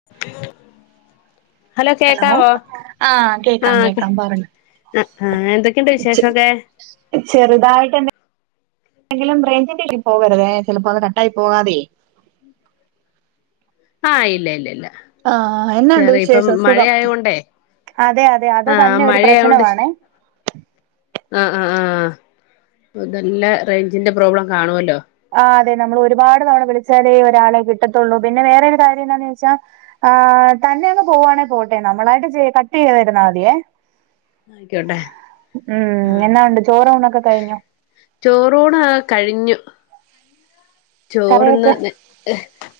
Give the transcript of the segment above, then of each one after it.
ഉ [unintelligible] ഹലോ ആഹ് കേക്കാം കേക്കാം പറഞ്ഞോ അഹ് ആ എന്തൊക്കെയുണ്ട് ചെ വിശേഷൊക്കെ ചെറുതായിട്ട് തന്നെ എന്തെങ്കിലും റേഞ്ചിന്റെ [inaudible] പോവരുതേ ചിലപ്പോൾ അത് കട്ടായി പോകാതെ ആഹ് ഇല്ല ഇല്ല ഇല്ല ആഹ് എന്നാണ്ട് ചെറിയ ഇപ്പം വിശേഷം സുഖം മഴയായോണ്ടേ അതെ അതെ അത് ആഹ് തന്നെ ഒരു മഴയായൊണ്ട് പ്രശ്നമാണേ ആഹ് ആഹ് ആഹ് നല്ല റേഞ്ചിന്റെ പ്രോബ്ലം കാണുവല്ലോ. ആഹ് അതെ നമ്മൾ ഒരുപാട് തവണ വിളിച്ചാലേ ഒരാളെ കിട്ടത്തുള്ളൂ പിന്നെ വേറെ ഒരു കാര്യം എന്താന്ന് ചോദിച്ചാൽ ആഹ് തന്നെ അങ്ങ് പോവാണെ പോട്ടെ നമ്മളായിട്ട് കട്ട് ചെയ്യാതിരുന്നാ മതിയേ ആയിക്കോട്ടെ ഉം ആഹ് എന്നാ ഉണ്ട് ചോറൂണൊക്കെ കഴിഞ്ഞോ ചോറൂണ് ആ കഴിഞ്ഞു ചോറ് ഇന്ന് കറിയൊക്കെ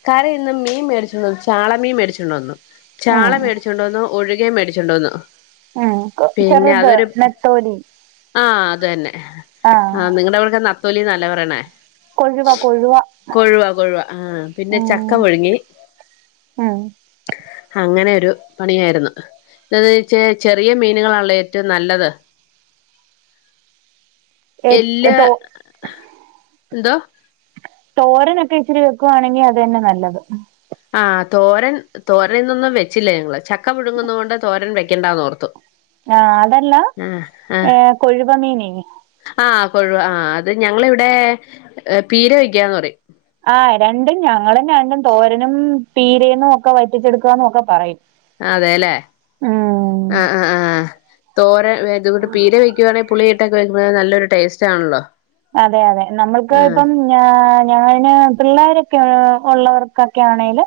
കറി ഇന്ന് മീൻ മേടിച്ചോണ്ട് വന്നു ചാള മീൻ മേടിച്ചോണ്ട് വന്നു ചാള ഉം മേടിച്ചോണ്ട് വന്നു ഒഴുകെയും മേടിച്ചോണ്ട് വന്നു ഉം ചെറുത് നെത്തോലി ആ അത് തന്നെ ആഹ് ആ നിങ്ങളുടെ അവിടെ ഒക്കെ നത്തോലി എന്നാല്ലേ പറയണേ കൊഴുവ കൊഴുവ കൊഴുവ കൊഴുവ ആ പിന്നെ ഉം ചക്ക പുഴുങ്ങി ഉം അങ്ങനെ ഒരു പണിയായിരുന്നു എന്താന്ന് വച്ചേ ചെറിയ മീനുകളാണല്ലോ ഏറ്റവും നല്ലത് ഏ എല്ല തോ എന്തോ തോരനൊക്കെ ഇച്ചിരി വെക്കുവാണെങ്കിൽ അത് തന്നെ നല്ലത് ആ തോരൻ തോരൻ ഇന്നൊന്നും വെച്ചില്ല ഞങ്ങള് ചക്ക പുഴങ്ങുന്നത് കൊണ്ട് തോരൻ വെക്കേണ്ട എന്നോർത്തു ആഹ് അതല്ല ഏ കൊഴുവ മീനേയ്നി ആഹ് കൊഴുവാ ആ അത് ഞങ്ങളിവിടെ പീര വയ്ക്കാന്ന് പറയും ആ രണ്ടും ഞങ്ങളും രണ്ടും തോരനും പീരയും ഒക്കെ വറ്റിച്ചെടുക്കുക എന്നൊക്കെ പറയും അതെല്ലേ ഉം ആ ആ ആ തോര ഇത പീരെ വെക്ക വെക്കുവാണെങ്കിൽ പുളി ഇട്ടൊക്കെ വെക്കുമ്പൊ നല്ലൊരു ടേസ്റ്റ് ആണല്ലോ അതെ അതെ നമ്മുക്ക് ആഹ് ഇപ്പം ഞാന് പിള്ളേരൊക്കെ ഉള്ളവർക്കൊക്കെ ആണേൽ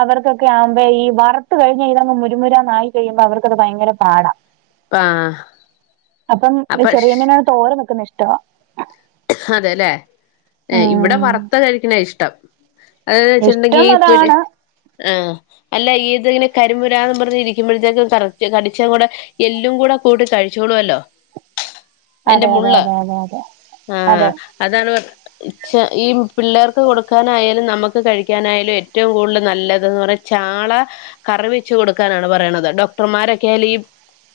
അവർക്കൊക്കെ ആവുമ്പോ ഈ വറുത്ത് കഴിഞ്ഞ ഇതങ്ങ് മുരുമുരാന്ന് ആയി കഴിയുമ്പോ അവർക്കത് ഭയങ്കര പാടാ ആഹ് അപ്പം അപ്പൊ ചെറിയ മീന് തോരൻ വെക്കുന്നത് ഇഷ്ട അതെല്ലേ ഏ ഇവിടെ ഉം വറുത്ത കഴിക്കണ ഇഷ്ടം അതന്ന് വെച്ചിട്ടുണ്ടെങ്കിൽ ഇഷ്ടം ഈ പുര് അതാണ് ആഹ് അല്ല ഇത്ങ്ങനെ കരിമുരാന്ന് പറഞ്ഞ് ഇരിക്കുമ്പഴത്തേക്കും കറക്റ്റ് കടിച്ചും കൂടെ എല്ലും കൂടെ കൂട്ടി കഴിച്ചോളുവല്ലോ അതെ അതിന്റെ അതെ അതെ അതെ അതെ അതെ അതാണ്പ ഈ പിള്ളേർക്ക് കൊടുക്കാനായാലും നമുക്ക് കഴിക്കാനായാലും ഏറ്റവും കൂടുതൽ നല്ലത്ന്ന് പറ ചാള കറിവച്ച് കൊടുക്കാനാണ് പറയണത് ഡോക്ടർമാരൊക്കെയാലും ഈ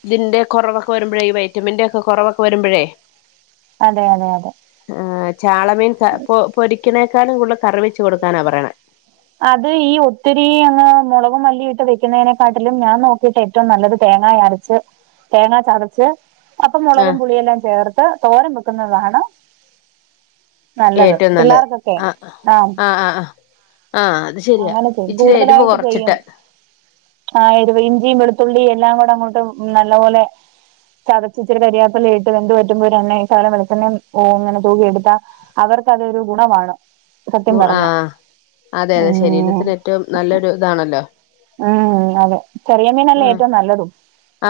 ഇതിന്റെ കൊറവൊക്കെ വരുമ്പോഴ ഈ വൈറ്റമിന്റെ ഒക്കെ കൊറവക്കെ വരുമ്പോഴേ അതെ അതെ അതെ ആ ചാളമീൻ ക പൊ പൊരിക്കനേക്കാളും കൂടുതൽ കറിവെച്ചു കൊടുക്കാനാ പറയണ അത് ഈ ഒത്തിരീം അങ്ങ് മുളകും മല്ലി ഇട്ട് വെക്കുന്നതിനെക്കാട്ടിലും ഞാൻ നോക്കീട്ടെ ഏറ്റവും നല്ലത് തേങ്ങ അരച്ച് തേങ്ങ ചതച്ച് അപ്പം മുളകും ആഹ് പുളിയെല്ലാം ചേർത്ത് തോരം വെക്കുന്നതാണ് നല്ലത് ഏറ്റവും നല്ലത് പിള്ളേർക്കൊക്കെ ആഹ് ആ ആഹ് ആഹ് ആഹ് ആഹ് അത് ശരിയാ അങ്ങനെ ഇച്ചിരി എരിവ് ചെങ്കൂടുതലായിട്ട് ചെയ്യും കൊറച്ചിട്ട് ആ എരിവ് ഇഞ്ചിയും വെളുത്തുള്ളി എല്ലാം കൂടെ അങ്ങോട്ട് നല്ല പോലെ ചതച്ച് ഇച്ചിരി കരിയാപ്പലേം ഇട്ട് വെന്ത് പറ്റുമ്പോൾ ഒര് എണ്ണ ശകലം വെളിച്ചെണ്ണ ഓ ഇങ്ങനെ തൂകിയെടുത്താ അവർക്കതൊരു ഗുണമാണ് സത്യം ഗു ആ പറഞ്ഞാ അതെ അതെ ഉം ശരീരത്തിന് ഏറ്റവും നല്ലൊരു ഇതാണല്ലോ ഉം അതെ ചെറിയ മീനല്ലേ ഏറ്റവും നല്ലതും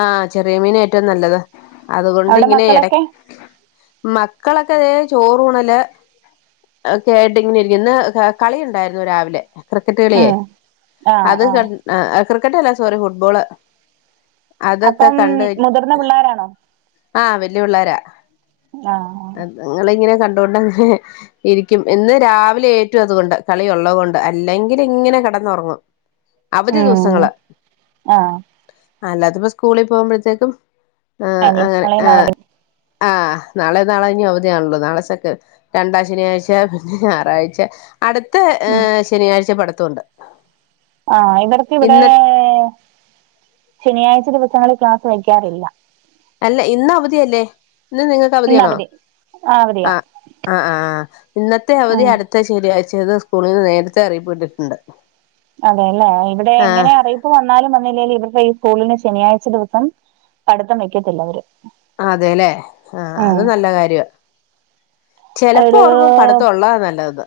ആ ചെറിയ മീൻ ഏറ്റവും നല്ലത് അതുകൊണ്ട് അവിടെ ഇങ്ങനെ ഇട മക്കളൊക്കെ മക്കളൊക്കെ അതെ ചോറൂണല് ക്കെയായിട്ട് ഇങ്ങനെ ഇരിക്കന്ന് ഇന്ന് കളിയുണ്ടായിരുന്നു രാവിലെ ക്രിക്കറ്റ് കളിയേ ഉം ആഹ് അത് ക ആഹ് ക്രിക്കറ്റ് അല്ല സോറി ഫുട്ബോള് അതൊക്കെ അപ്പം കണ്ട് മുതിർന്ന പിള്ളോരാണോ ആഹ് ആ നിങ്ങളിങ്ങനെ കണ്ടുകൊണ്ടങ്ങനെ ഇരിക്കും ഇന്ന് രാവിലെ ഏറ്റു അതുകൊണ്ട് കളി ഉള്ളത് കൊണ്ട് അല്ലെങ്കിൽ ഇങ്ങനെ കിടന്നുറങ്ങും അവധി ഉം ദിവസങ്ങള് ആഹ് അല്ലാത്തപ്പ സ്കൂളിൽ പോകുമ്പോഴത്തേക്കും ആ അനിയൻ അങ്ങനെ നാളെയും ആ നാളെ ആ നാളെ നാളെ കഴിഞ്ഞും അവധിയണല്ലോ നാളെ സെക്ക രണ്ടാം ശനിയാഴ്ച പിന്നെ ഞായറാഴ്ച അടുത്ത ഏ ഉം ശനിയാഴ്ച പഠിത്തണ്ട് ആ ഇവർക്ക് ഇവിടെ ശനിയാഴ്ച ദിവസങ്ങളിൽ ക്ലാസ്സ് വയ്ക്കാറില്ല അല്ല ഇന്ന് അവധിയല്ലേ ഇന്ന് നിങ്ങൾക്ക് ഇന്ന് അവധിയണോ അവധി ആഹ് അവധിയാ ആ ആ ആ ഇന്നത്തെ അവധി ഉം അടു ത്തശരിയച്ചന്ന് സ്കൂളിൽ നിന്ന് നേരത്തെ അറിയിപ്പ് വിട്ടിട്ടുണ്ട് അതെല്ലെ ഇവിടെ എങ്ങനെ അറിയി ഇപ്പ വന്നാലും വന്നില്ലേലും ഇവരുടെ ഈ സ്കൂളിന് ശനിയാഴ്ച ദിവസം പഠിത്തം വെക്കത്തില്ല അവര് അതെല്ലേ ആ ഉം അത് നല്ല കാര്യ ചെലപ്പം അതൊരു ഓർക്കും പഠിത്തം ഒള്ളതാ നല്ലത്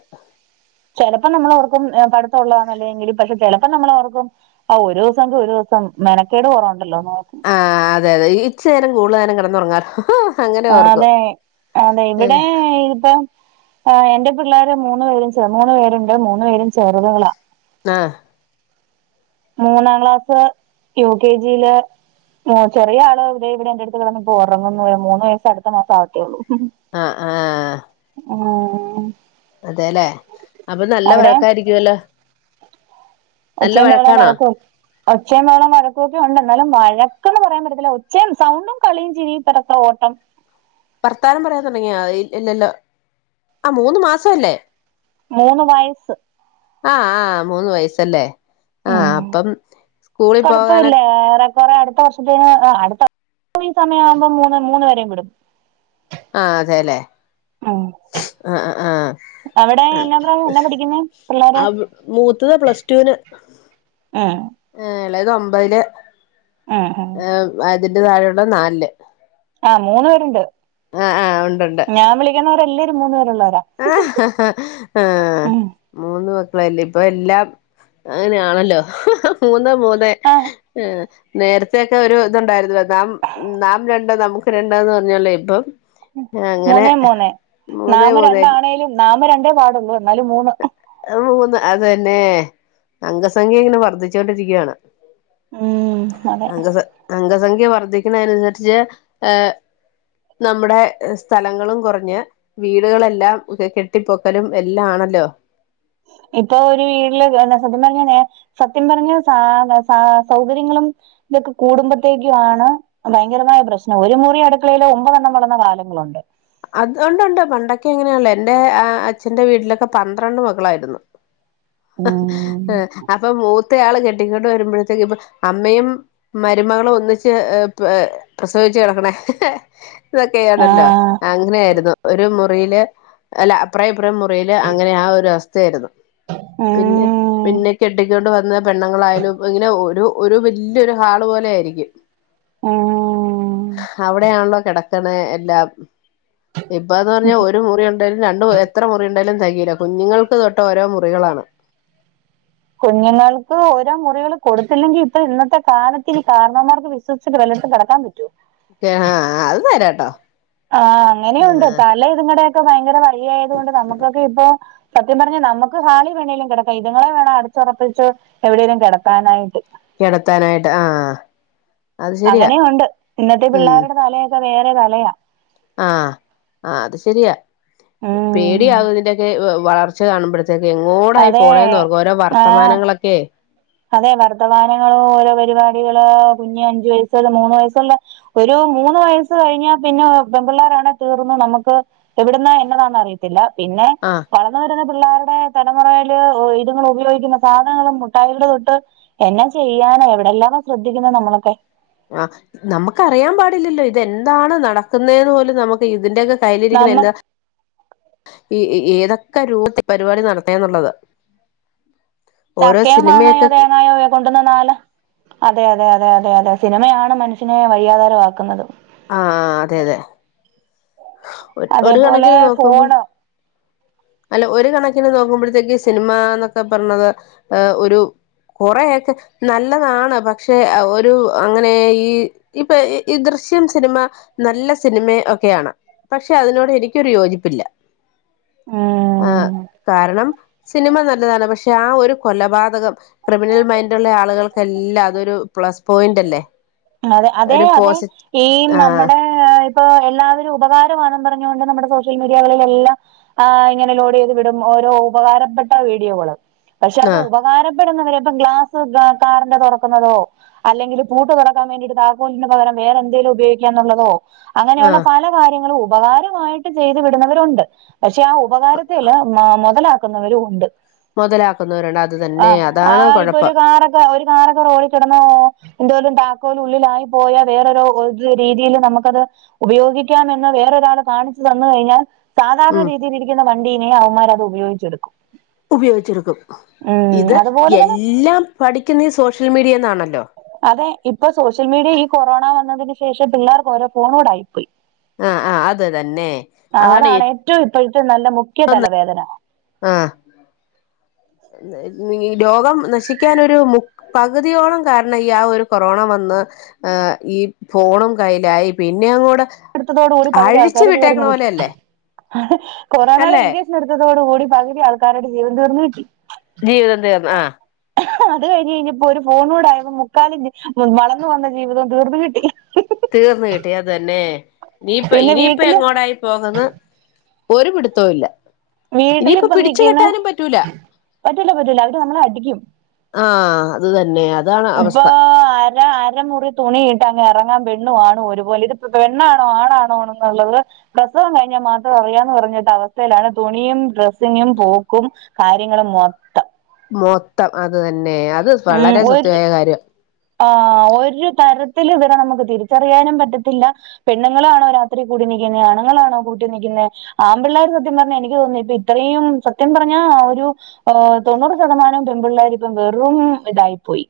ചെലപ്പം നമ്മളോർക്കും പഠിത്ത ഒള്ളതാനല്ലെയെങ്കില് പക്ഷെ ചെലപ്പം നമ്മളോർക്കും ആ ഒരു ദിവസംങ്കി ഒരു ദിവസം മെനക്കേട് കൊറവുണ്ടല്ലോ നോർക്കും ആഹ് അതെ അതെ ഇച്ചേരം കൂടുതല നോരം കിടന്നുറങ്ങാലേ ആന്നെ അതെ ഇവിടെ ഇപ്പ ആഹ് എന്റെ പിള്ളേര് മൂന്ന് പേരും മൂന്നു പേരുണ്ട് മൂന്നു പേരും ചെറുതകളാ ആഹ് മൂന്നാം ക്ലാസ് യു കെ ജിയില് അഹ് ചെറിയ ആൾ ദെ ഇവിടെ എന്റെറടുത്ത് കിടന്ന് ഇപ്പോ ഉറങ്ങുന്നു മൂന്ന് വയസ്സ് അടുത്ത മാസം ആവത്തേ ഉള്ളൂ ഉം ആഹ് ആഹ് ഉം അതെല്ലെ അപ്പൊ നല്ല അവിടെ വഴക്കായിരിക്കുവല്ലോ നല്ല ഒച്ചയം ബഹളും വഴക്കാണോ വഴക്കും ഒച്ചയും ബഹളം വഴക്കൊക്കെ ഉണ്ട് എന്നാലും വഴക്കന്ന് പറയാൻ പറ്റത്തില്ല ഒച്ചയും സൗണ്ടും കളിയും ചിരിയും ഇടത്ത ഓട്ടം വർത്താനം പറയാൻ തുടങ്ങിയാ ഇല്ലല്ലോ ആഹ് മൂന്ന് മാസം അല്ലേ മൂന്ന് വയസ്സ് ആഹ് ആഹ് മൂന്ന് വയസല്ലേ ആഹ് ഉം അപ്പം സ്കൂളിൽ പോകാനൊ കൊറെ അടുത്ത വർഷത്തെന് അടുത്ത ഈ സമയം ആവുമ്പോ മൂന്ന് മൂന്ന് വെരയും വിടും ആഹ് അതെല്ലേ ഉം ആഹ് അഹ് അവിടെ ആഹ് എന്നാ പ്ര എന്നാ പഠിക്കുന്നേ പിള്ളേര് ആഹ് മൂത്തത് പ്ലസ്റ്റൂന് ആഹ് ആഹ് എളെത് ഒമ്പതില് ആഹ് അതിന്റെ താഴെയുള്ളത് നാലില് ആഹ് മൂന്ന പേരുണ്ട് ആഹ് ആഹ് ഉണ്ടുണ്ട് ഞാൻ വിളിക്കുന്നവരെല്ലരും മൂന്ന് പേരുള്ളവരാ ആഹ് ഹ ഹാ ആഹ് ഉം മൂന്ന് മക്കളല്ലേ ഇപ്പൊ എല്ലാം അങ്ങനെയാണല്ലോ മൂന്ന് മൂന്നേ ആ ഹ് നേരത്തൊക്കെ ഒരു ഇതുണ്ടായിരുന്നു നാം നാം രണ്ട് നമുക്ക് രണ്ട്ന്ന് പറഞ്ഞൊലയ ഇപ്പം അങ്ങനെ മൂന്നേ മൂന്നേ മൂന്നേ നാമ് മൂന്നേ രണ്ടാണേലും നാമ് രണ്ടേ പാടുള്ളൂ എന്നാലും മൂന്ന് മൂന്ന് അതന്നെ അംഗസംഖ്യ ഇങ്ങനെ വർദ്ധിച്ചോണ്ടിരിക്കയാണ് ഉം അതെ അം അംഗസംഖ്യ വർധിക്കുന്ന അനുസരിച്ച് ഏർ നമ്മുടെ സ്ഥലങ്ങളും കൊറഞ്ഞ് വീടുകളെല്ലാം കെട്ടിപ്പൊക്കലും എല്ലാ ആണല്ലോ ഇപ്പൊ ഒരു വീട്ടില് നസത്യം പറഞ്ഞാ സത്യം പറഞ്ഞ സ സ സൗകര്യങ്ങളും ഇതൊക്കെ കൂടുമ്പോഴത്തേക്കും ആണ് ഭയങ്കരമായ പ്രശ്നം ഒരു മുറി അടുക്കളയില് ഒമ്പതണ്ണം വളർന്ന കാലങ്ങളുണ്ട് അത് ഉണ്ട് ഉണ്ട് പണ്ടൊക്കെ അങ്ങനെയണല്ലോ എൻറെ അച്ഛന്റെ വീട്ടിലൊക്കെ പന്ത്രണ്ട് മക്കളായിരുന്നു ഉം ആഹ് അപ്പൊ മൂത്ത ആൾ കെട്ടിക്കൊണ്ട് വരുമ്പോഴത്തേക്ക് ഇപ്പൊ അമ്മയും മരുമകളും ഒന്നിച്ച് പ പ്രസവിച്ചു കിടക്കണേ ഇതൊക്കെയാണല്ലോ ആഹ് അങ്ങനെ ആയിരുന്നു ഒരു മുറിയില് അല്ല അപ്ര ഇപ്രേ മുറിയില് അങ്ങനെ ആഹ് ഒരു അവസ്ഥായിരുന്നു പിന്നെ ഉം പിന്നെ കെട്ടിക്കൊണ്ട് വന്ന പെണ്ണങ്ങളായാലും ഇപ്പ ഇങ്ങനെ ഒരു ഒരു വലിയ ഒരു ഹാള് പോലെ ആയിരിക്കും ഉം അവിടെയാണല്ലോ കിടക്കണ എല്ലാം ഇപ്പ ന്ന് പറഞ്ഞാൽ ഒരു മുറി ഉണ്ടെലും രണ്ട് എത്ര മുറി ഉണ്ടെലും തെകീല കുഞ്ഞുങ്ങൾക്ക് തൊട്ട് ഓരോ മുറികളാണ് കുഞ്ഞുങ്ങൾക്ക് ഓരോ മുറികൾ കൊടുത്തില്ലെങ്കിൽ ഇപ്പൊ ഇന്നത്തെ കാലത്തിൽ ഈ കാരണവന്മാർക്ക് വിശ്വസിച്ച് വല്ലിടത്തും കെടക്കാൻ പറ്റൊ ആഹ് ആഹ് അത് നെരാട്ടോ ആഹ് എല്ല ഇതും കൂടെയൊക്കെ ഭയങ്കര വല്ലിയായത് കൊണ്ട് നമുക്കൊക്കെ ഇപ്പൊ സത്യം പറഞ്ഞാ നമുക്ക് ഹാളിൽ വെണേലും കെടക്ക ഇത്ങ്ങളെ വേണം അട ഒറപ്പിച്ച് എവിടെങ്കിലും കെടത്താനായിട്ട് കെടത്താനായിട്ട് ആഹ് അത് ശരിയാ അങ്ങനെം ഉണ്ട് ഇന്നത്തെ ഉം പിള്ളേരുടെ തലയൊക്കെ വേറെ തലയാ ആ്ഹ് ആ അത് ശരിയാ ഉം പേടിയാവും ഇതിന്റെക്കെ വെ വളർച്ച കാണുമ്പോഴത്ത ത്തേക്കും എങ്ങോടാ ഈ അതെ പോണേന്നൊർക്കും ഓരോ ആഹ് വർത്തമാനങ്ങളൊക്കെ അതെ വർത്തമാനങ്ങളും ഓരോ പരിപാടികള് കുഞ്ഞ് അഞ്ചു വയസുള്ള മൂന്ന് വയസ്സുള്ള ഒരു മൂന്ന് വയസ്സ് കഴിഞ്ഞാ പിന്നെ പെൺപിള്ളോരാണ തീർന്ന് നമുക്ക് ഇവിട്ന്ന് എങ്ങനെയാണ് അറിയത്തില്ല പിന്നെ ആഹ് വള രുന്ന പിള്ളേരുടെ തലമുറൽ ഇതുങ്ങൾ ഉപയോഗിക്കുന്ന സാധനങ്ങളും മുട്ടായി എന്ന ചെയ്യാനോ എവിടെയെല്ലാ ശ്രദ്ധിക്കുന്നത് നമ്മളൊക്കെ ആഹ് നമുക്കറിയാൻ പാടില്ലല്ലോ ഇതെന്താണ് നടക്കുന്നന്ന് പോലും നമുക്ക് ഇതിന്റെക്കെ കയ്യിലിരിക്കണ നമ്മ എന്നാ ഈ ഈ ഏതൊക്കെ രൂപത്തിൽ പരിപാടി നടന്നെ എന്നുള്ളത ചക്കയൊ മാങ്ങായോ സിനിമയൊക്കെ തേങ്ങായോ കൊണ്ട്ന്ന് ന്നലെ, അതെയതെ അതെയതെയതെ സിനിമയാണ് മനുഷിനെ വഴിയാധാരമാക്കുന്നതും ആഹ് അതെ അതെ ഒര് ഒരു അതേപോലെ കണക്കിന് നോക്കുമ്പോ ഫോണ് അല്ല ഒരു കണക്കിന് നോക്കുമ്പോഴത്തേക്ക് സിനിമ എന്നൊക്കെ പറഞ്ഞത് ഒരു കൊറെയൊക്കെ നല്ലതാണ് പക്ഷെ ഒരു അങ്ങനെ ഈ ഇപ്പൊ ഈ ദൃശ്യം സിനിമ നല്ല സിനിമ ഒക്കെയാണ് പക്ഷെ അതിനോട് എനിക്കൊരു യോജിപ്പില്ല ആഹ് ഉം കാരണം സിനിമ നല്ലതാണ് പക്ഷെ ആഹ് ഒരു കൊലപാതകം ക്രിമിനൽ മൈൻഡ ഉള്ള ആളുകൾക്കെല്ലാം അതൊരു പ്ലസ് പോയിന്റ് അല്ലേ അതെ അതെ ഒരു അതെ പോസിറ്റീവ് ഈ ആഹ് നമ്മുടെ ഇപ്പോ എല്ലാവരും ഉപകാരമാണെന്ന് പറഞ്ഞുകൊണ്ട് നമ്മുടെ സോഷ്യൽ മീഡിയകളിൽ എല്ലാം അഹ് ഇങ്ങനെ ലോഡ് ചെയ്ത് വിടും ഓരോ ഉപകാരപ്പെട്ട വീഡിയോകള് പക്ഷെ അത് ആഹ് ഉപകാരപ്പെടുന്നവരെ ഇപ്പം ഗ്ലാസ് കാറ്ന്റെ തുറക്കുന്നതോ അല്ലെങ്കിൽ പൂട്ട് തുറ തുറക്കാൻ വേണ്ടിട്ട് താക്കോലിന് പകരം വേറെന്തലും ഉപയോഗിക്കാ എന്നുള്ളതോ അങ്ങനെയുള്ള ആഹ് പല കാര്യങ്ങളും ഉപകാര മായിട്ട് ചെയ്ത് വിടുന്നവരുണ്ട് പക്ഷെ ആ ഉപകാരത്തില്ൽ മ മുതലാക്കുന്നവരും ഉണ്ട് മുതലാക്കുന്നവരുണ്ട് അത് തന്നെ ആഹ് അതാണ് ആഹ് ഇപ്പൊ ഒരു കുഴപ്പം കാറൊക്കെ ഒരു കാറോക്കെ റോഡികേട്ന്നോ എന്തോലും താ ക്കോലിന് ഉള്ളിലായി പോയാ വേറൊരു രീതിൽ നമുക്കത് ഉപയോഗിക്കാന്ന് വേറൊരാള് കാണിച്ചു തന്ന കഴിഞ്ഞാൽ സാധാരണ ഉം രീതിൽ ഇരിക്കുന്ന വണ്ടീനെ അവന്മാര് അത് ഉപയോഗിച്ചെടുക്കും ഉപയോഗിച്ചടുക്കും ഉം ഇത് അതുപോലെ തന്നെ എല്ലാം പഠിക്കുന്ന സോഷ്യൽ മീഡിയന്നാണല്ലോ അതെ ഇപ്പൊ സോഷ്യൽ മീഡിയ ഈ കൊറോണ വന്നതിന് ശേഷം പിള്ളേർക്ക് ഓരോ ഫോൺ കൂടെ ആയിപ്പോയി ആഹ് ആഹ് അത് തന്നെ അതാണ് ഏറ്റവും ഇപ്പോഴത്തെ നല്ല മുഖ്യ തലവേദന അഹ് ലോകം നശിക്കാൻരു മു പകുതിയോളം കാരണം ഈ ആ ഒരു കൊറോണ വന്ന് ആഹ് ഈ ഫോണും കൈയ്യിലായി പിന്നെ അങ്ങോടെ എടുത്തോടടെ ഒര് പകുതി ആൾക്കാർ തീർന്ന കൊറോണടെ അല്ലേ ഇന്ത്യ എടുത്തോട്കൂടി പകുതി ആൾക്കാരുടെ ജീവൻ തീർന് കിട്ടി ജീവിതം തീർന്ന് ആഹ് അത് കഴിഞ്ഞ് കഴിഞ്ഞപ്പോ ഒരു ഫോണൂടെ ആയപ്പോ മുക്കാലി വളന്നു വന്ന ജീവിതവും തീർന്ന് കിട്ടി തീർന്ന് കിട്ടി അത് തന്നെ ഇനീപ്പോ പിന്നെ ഇനിയിപ്പ വീട്ടില് എങ്ങോടായി പോകുന്ന് ഒരു പിടുത്തോം ഇല്ലാ വീട്ടിലിപ്പൊ നിക്കുന്ന പറ്റൂല്ലാ പറ്റൂല്ലാ അവര് നമ്മളെ അടിക്കും. ആഹ് അത് തന്നെ അത് ഇപ്പോ ആ അരമുറി തുണിയിട്ട് അങ്ങ് എറങ്ങാൻ പെണ്ണും ആണും ഒരു പോലെ ഇത് പെണ്ണാണോ ആണാണോ എന്നുള്ളത് പ്രസവം കഴിഞ്ഞാ മാത്രം അറിയാന്ന് പറഞ്ഞിട്ട അവസ്ഥയിലാണ് തുണിയും ഡ്രസ്സിങ്ങും പോക്കും കാര്യങ്ങള് മൊത്തം മൊത്തം അത് തന്നെ അത് ഉം വളരെ ഒരു സത്യമായ കാര്യവാ ആഹ് ഒരു തരത്തിലും ഇവരെ നമ്മക്ക് തിരിച്ചറിയാനും പറ്റത്തില്ലാ പെണ്ണുങ്ങളാണോ രാത്രി കൂടി നിക്കുന്നേ അണുങ്ങളാണോ കൂട്ടി നിക്കുന്നേ ആൺ പിള്ളേര് സത്യം പറഞ്ഞാ എനിക്ക് തോനുന്നു ഇപ്പ ഇത്രയും സത്യം പറഞ്ഞാ ഒരു ഏഹ് തൊണ്ണൂറ് ശതമാനം പെൺപിള്ളേരും ഇപ്പം വെറും ഇതായി പോയി.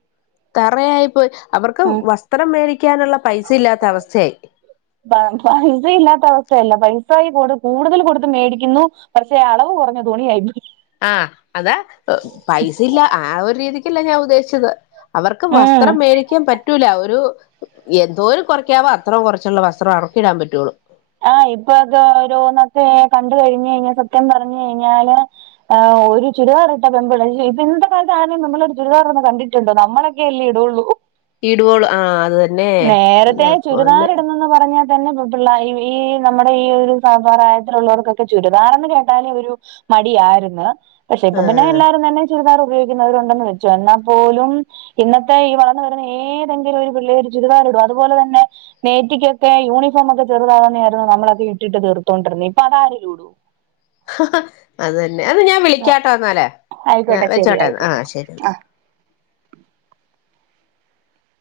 തറയായിപ്പോയി അവർക്ക് ഉം വസ്ത്രം മേടിക്കാനുള്ള പൈസ ഇല്ലാത്ത അവസ്ഥയായി. പ പൈസ ഇല്ലാത്ത അവസ്ഥയല്ലാ പൈസായി കൂടുതൽ കൊടുത്ത് മേടിക്കുന്നു പക്ഷേ അളവ് കൊറഞ്ഞ തുണിയായിപ്പോയി ആഹ് അതാ പൈസ ഇല്ലാ ആ ഒരു രീതിക്കല്ലാ ഞാൻ ഉദ്ദേശിച്ചത്. അവർക്ക് ഉം വസ്ത്രം മേടി ക്കാൻ പറ്റൂലാ ഒരു എന്തോരം കൊറയ്ക്കാവോ അത്രോം കൊറച്ചുള്ള വസ്ത്രം അവർക്കിടാൻ പറ്റോള്ളൂ. ആഹ് ഇപ്പൊ അത് ഓരോന്നൊക്കെ കണ്ട് കഴിഞ്ഞ് കഴിഞ്ഞാ സത്യം പറഞ്ഞ് കഴിഞ്ഞാല് ആഹ് ഒരു ചുരിദാറ് ഇട്ട പെമ്പ്ള്ളേ ഇയ്യോ ഇപ്പ ഇന്നത്തെ കാലത്ത് ആരേലും പെമ്പിള്ളേര് ചുരിദാറിടുന്നെ കണ്ടി ട്ട്ണ്ടോ നമ്മളെക്കെ അല്ലേ ഇടുള്ളൂ. ഇടുവോളൂ ആഹ് അത് തന്നെ നേരത്തെ എന്റെ ചുരിദാറ് പൊന്നെ ഇടുന്നെന്ന് പറഞ്ഞാ തന്നെ പ് പിള്ളാ ഈ ഈ നമ്മടെ ഈ ഒരു സമ പ്രായയത്തിലുള്ളവർക്കൊക്കെ ചുരിദാറേന്ന് കേട്ടാലെ ഒരു മടിയാരുന്ന് പക്ഷെ ഇപ്പൊ പിന്നെ ആഹ് എല്ലാരും തന്നെ ചുരിദാറ് ഉപയോഗിക്കുന്നവരുണ്ടെന്ന് വെച്ചോ എന്നാ പോലും ഇന്നത്തെ ഈ വളർന്ന് വരുന്ന ഏതെങ്കിലും ഒരു പിള്ളേര് ഒരു ചുരിദാറ് ഇടുവോ അതുപോലെ തന്നെ നേറ്റിക്കൊക്കെ യൂണിഫോമൊക്കെ ചെറ്താകുന്നയായിരുന്നു നമ്മളൊക്കെ ഇട്ടിട്ട് തീർത്തോണ്ടിരുന്നെ ഇപ്പോ അതാരേലും ഇടുവോ അത് തന്നെ അന്നാ ഞാൻ വിളിക്കാട്ടോ എന്നാല് ഞാൻ ആയിക്കോട്ടെ ശരി വെച്ചോട്ടെ എന്നാ ആയിക്കോട്ടെ ആഹ് ശരിയെന്നാ.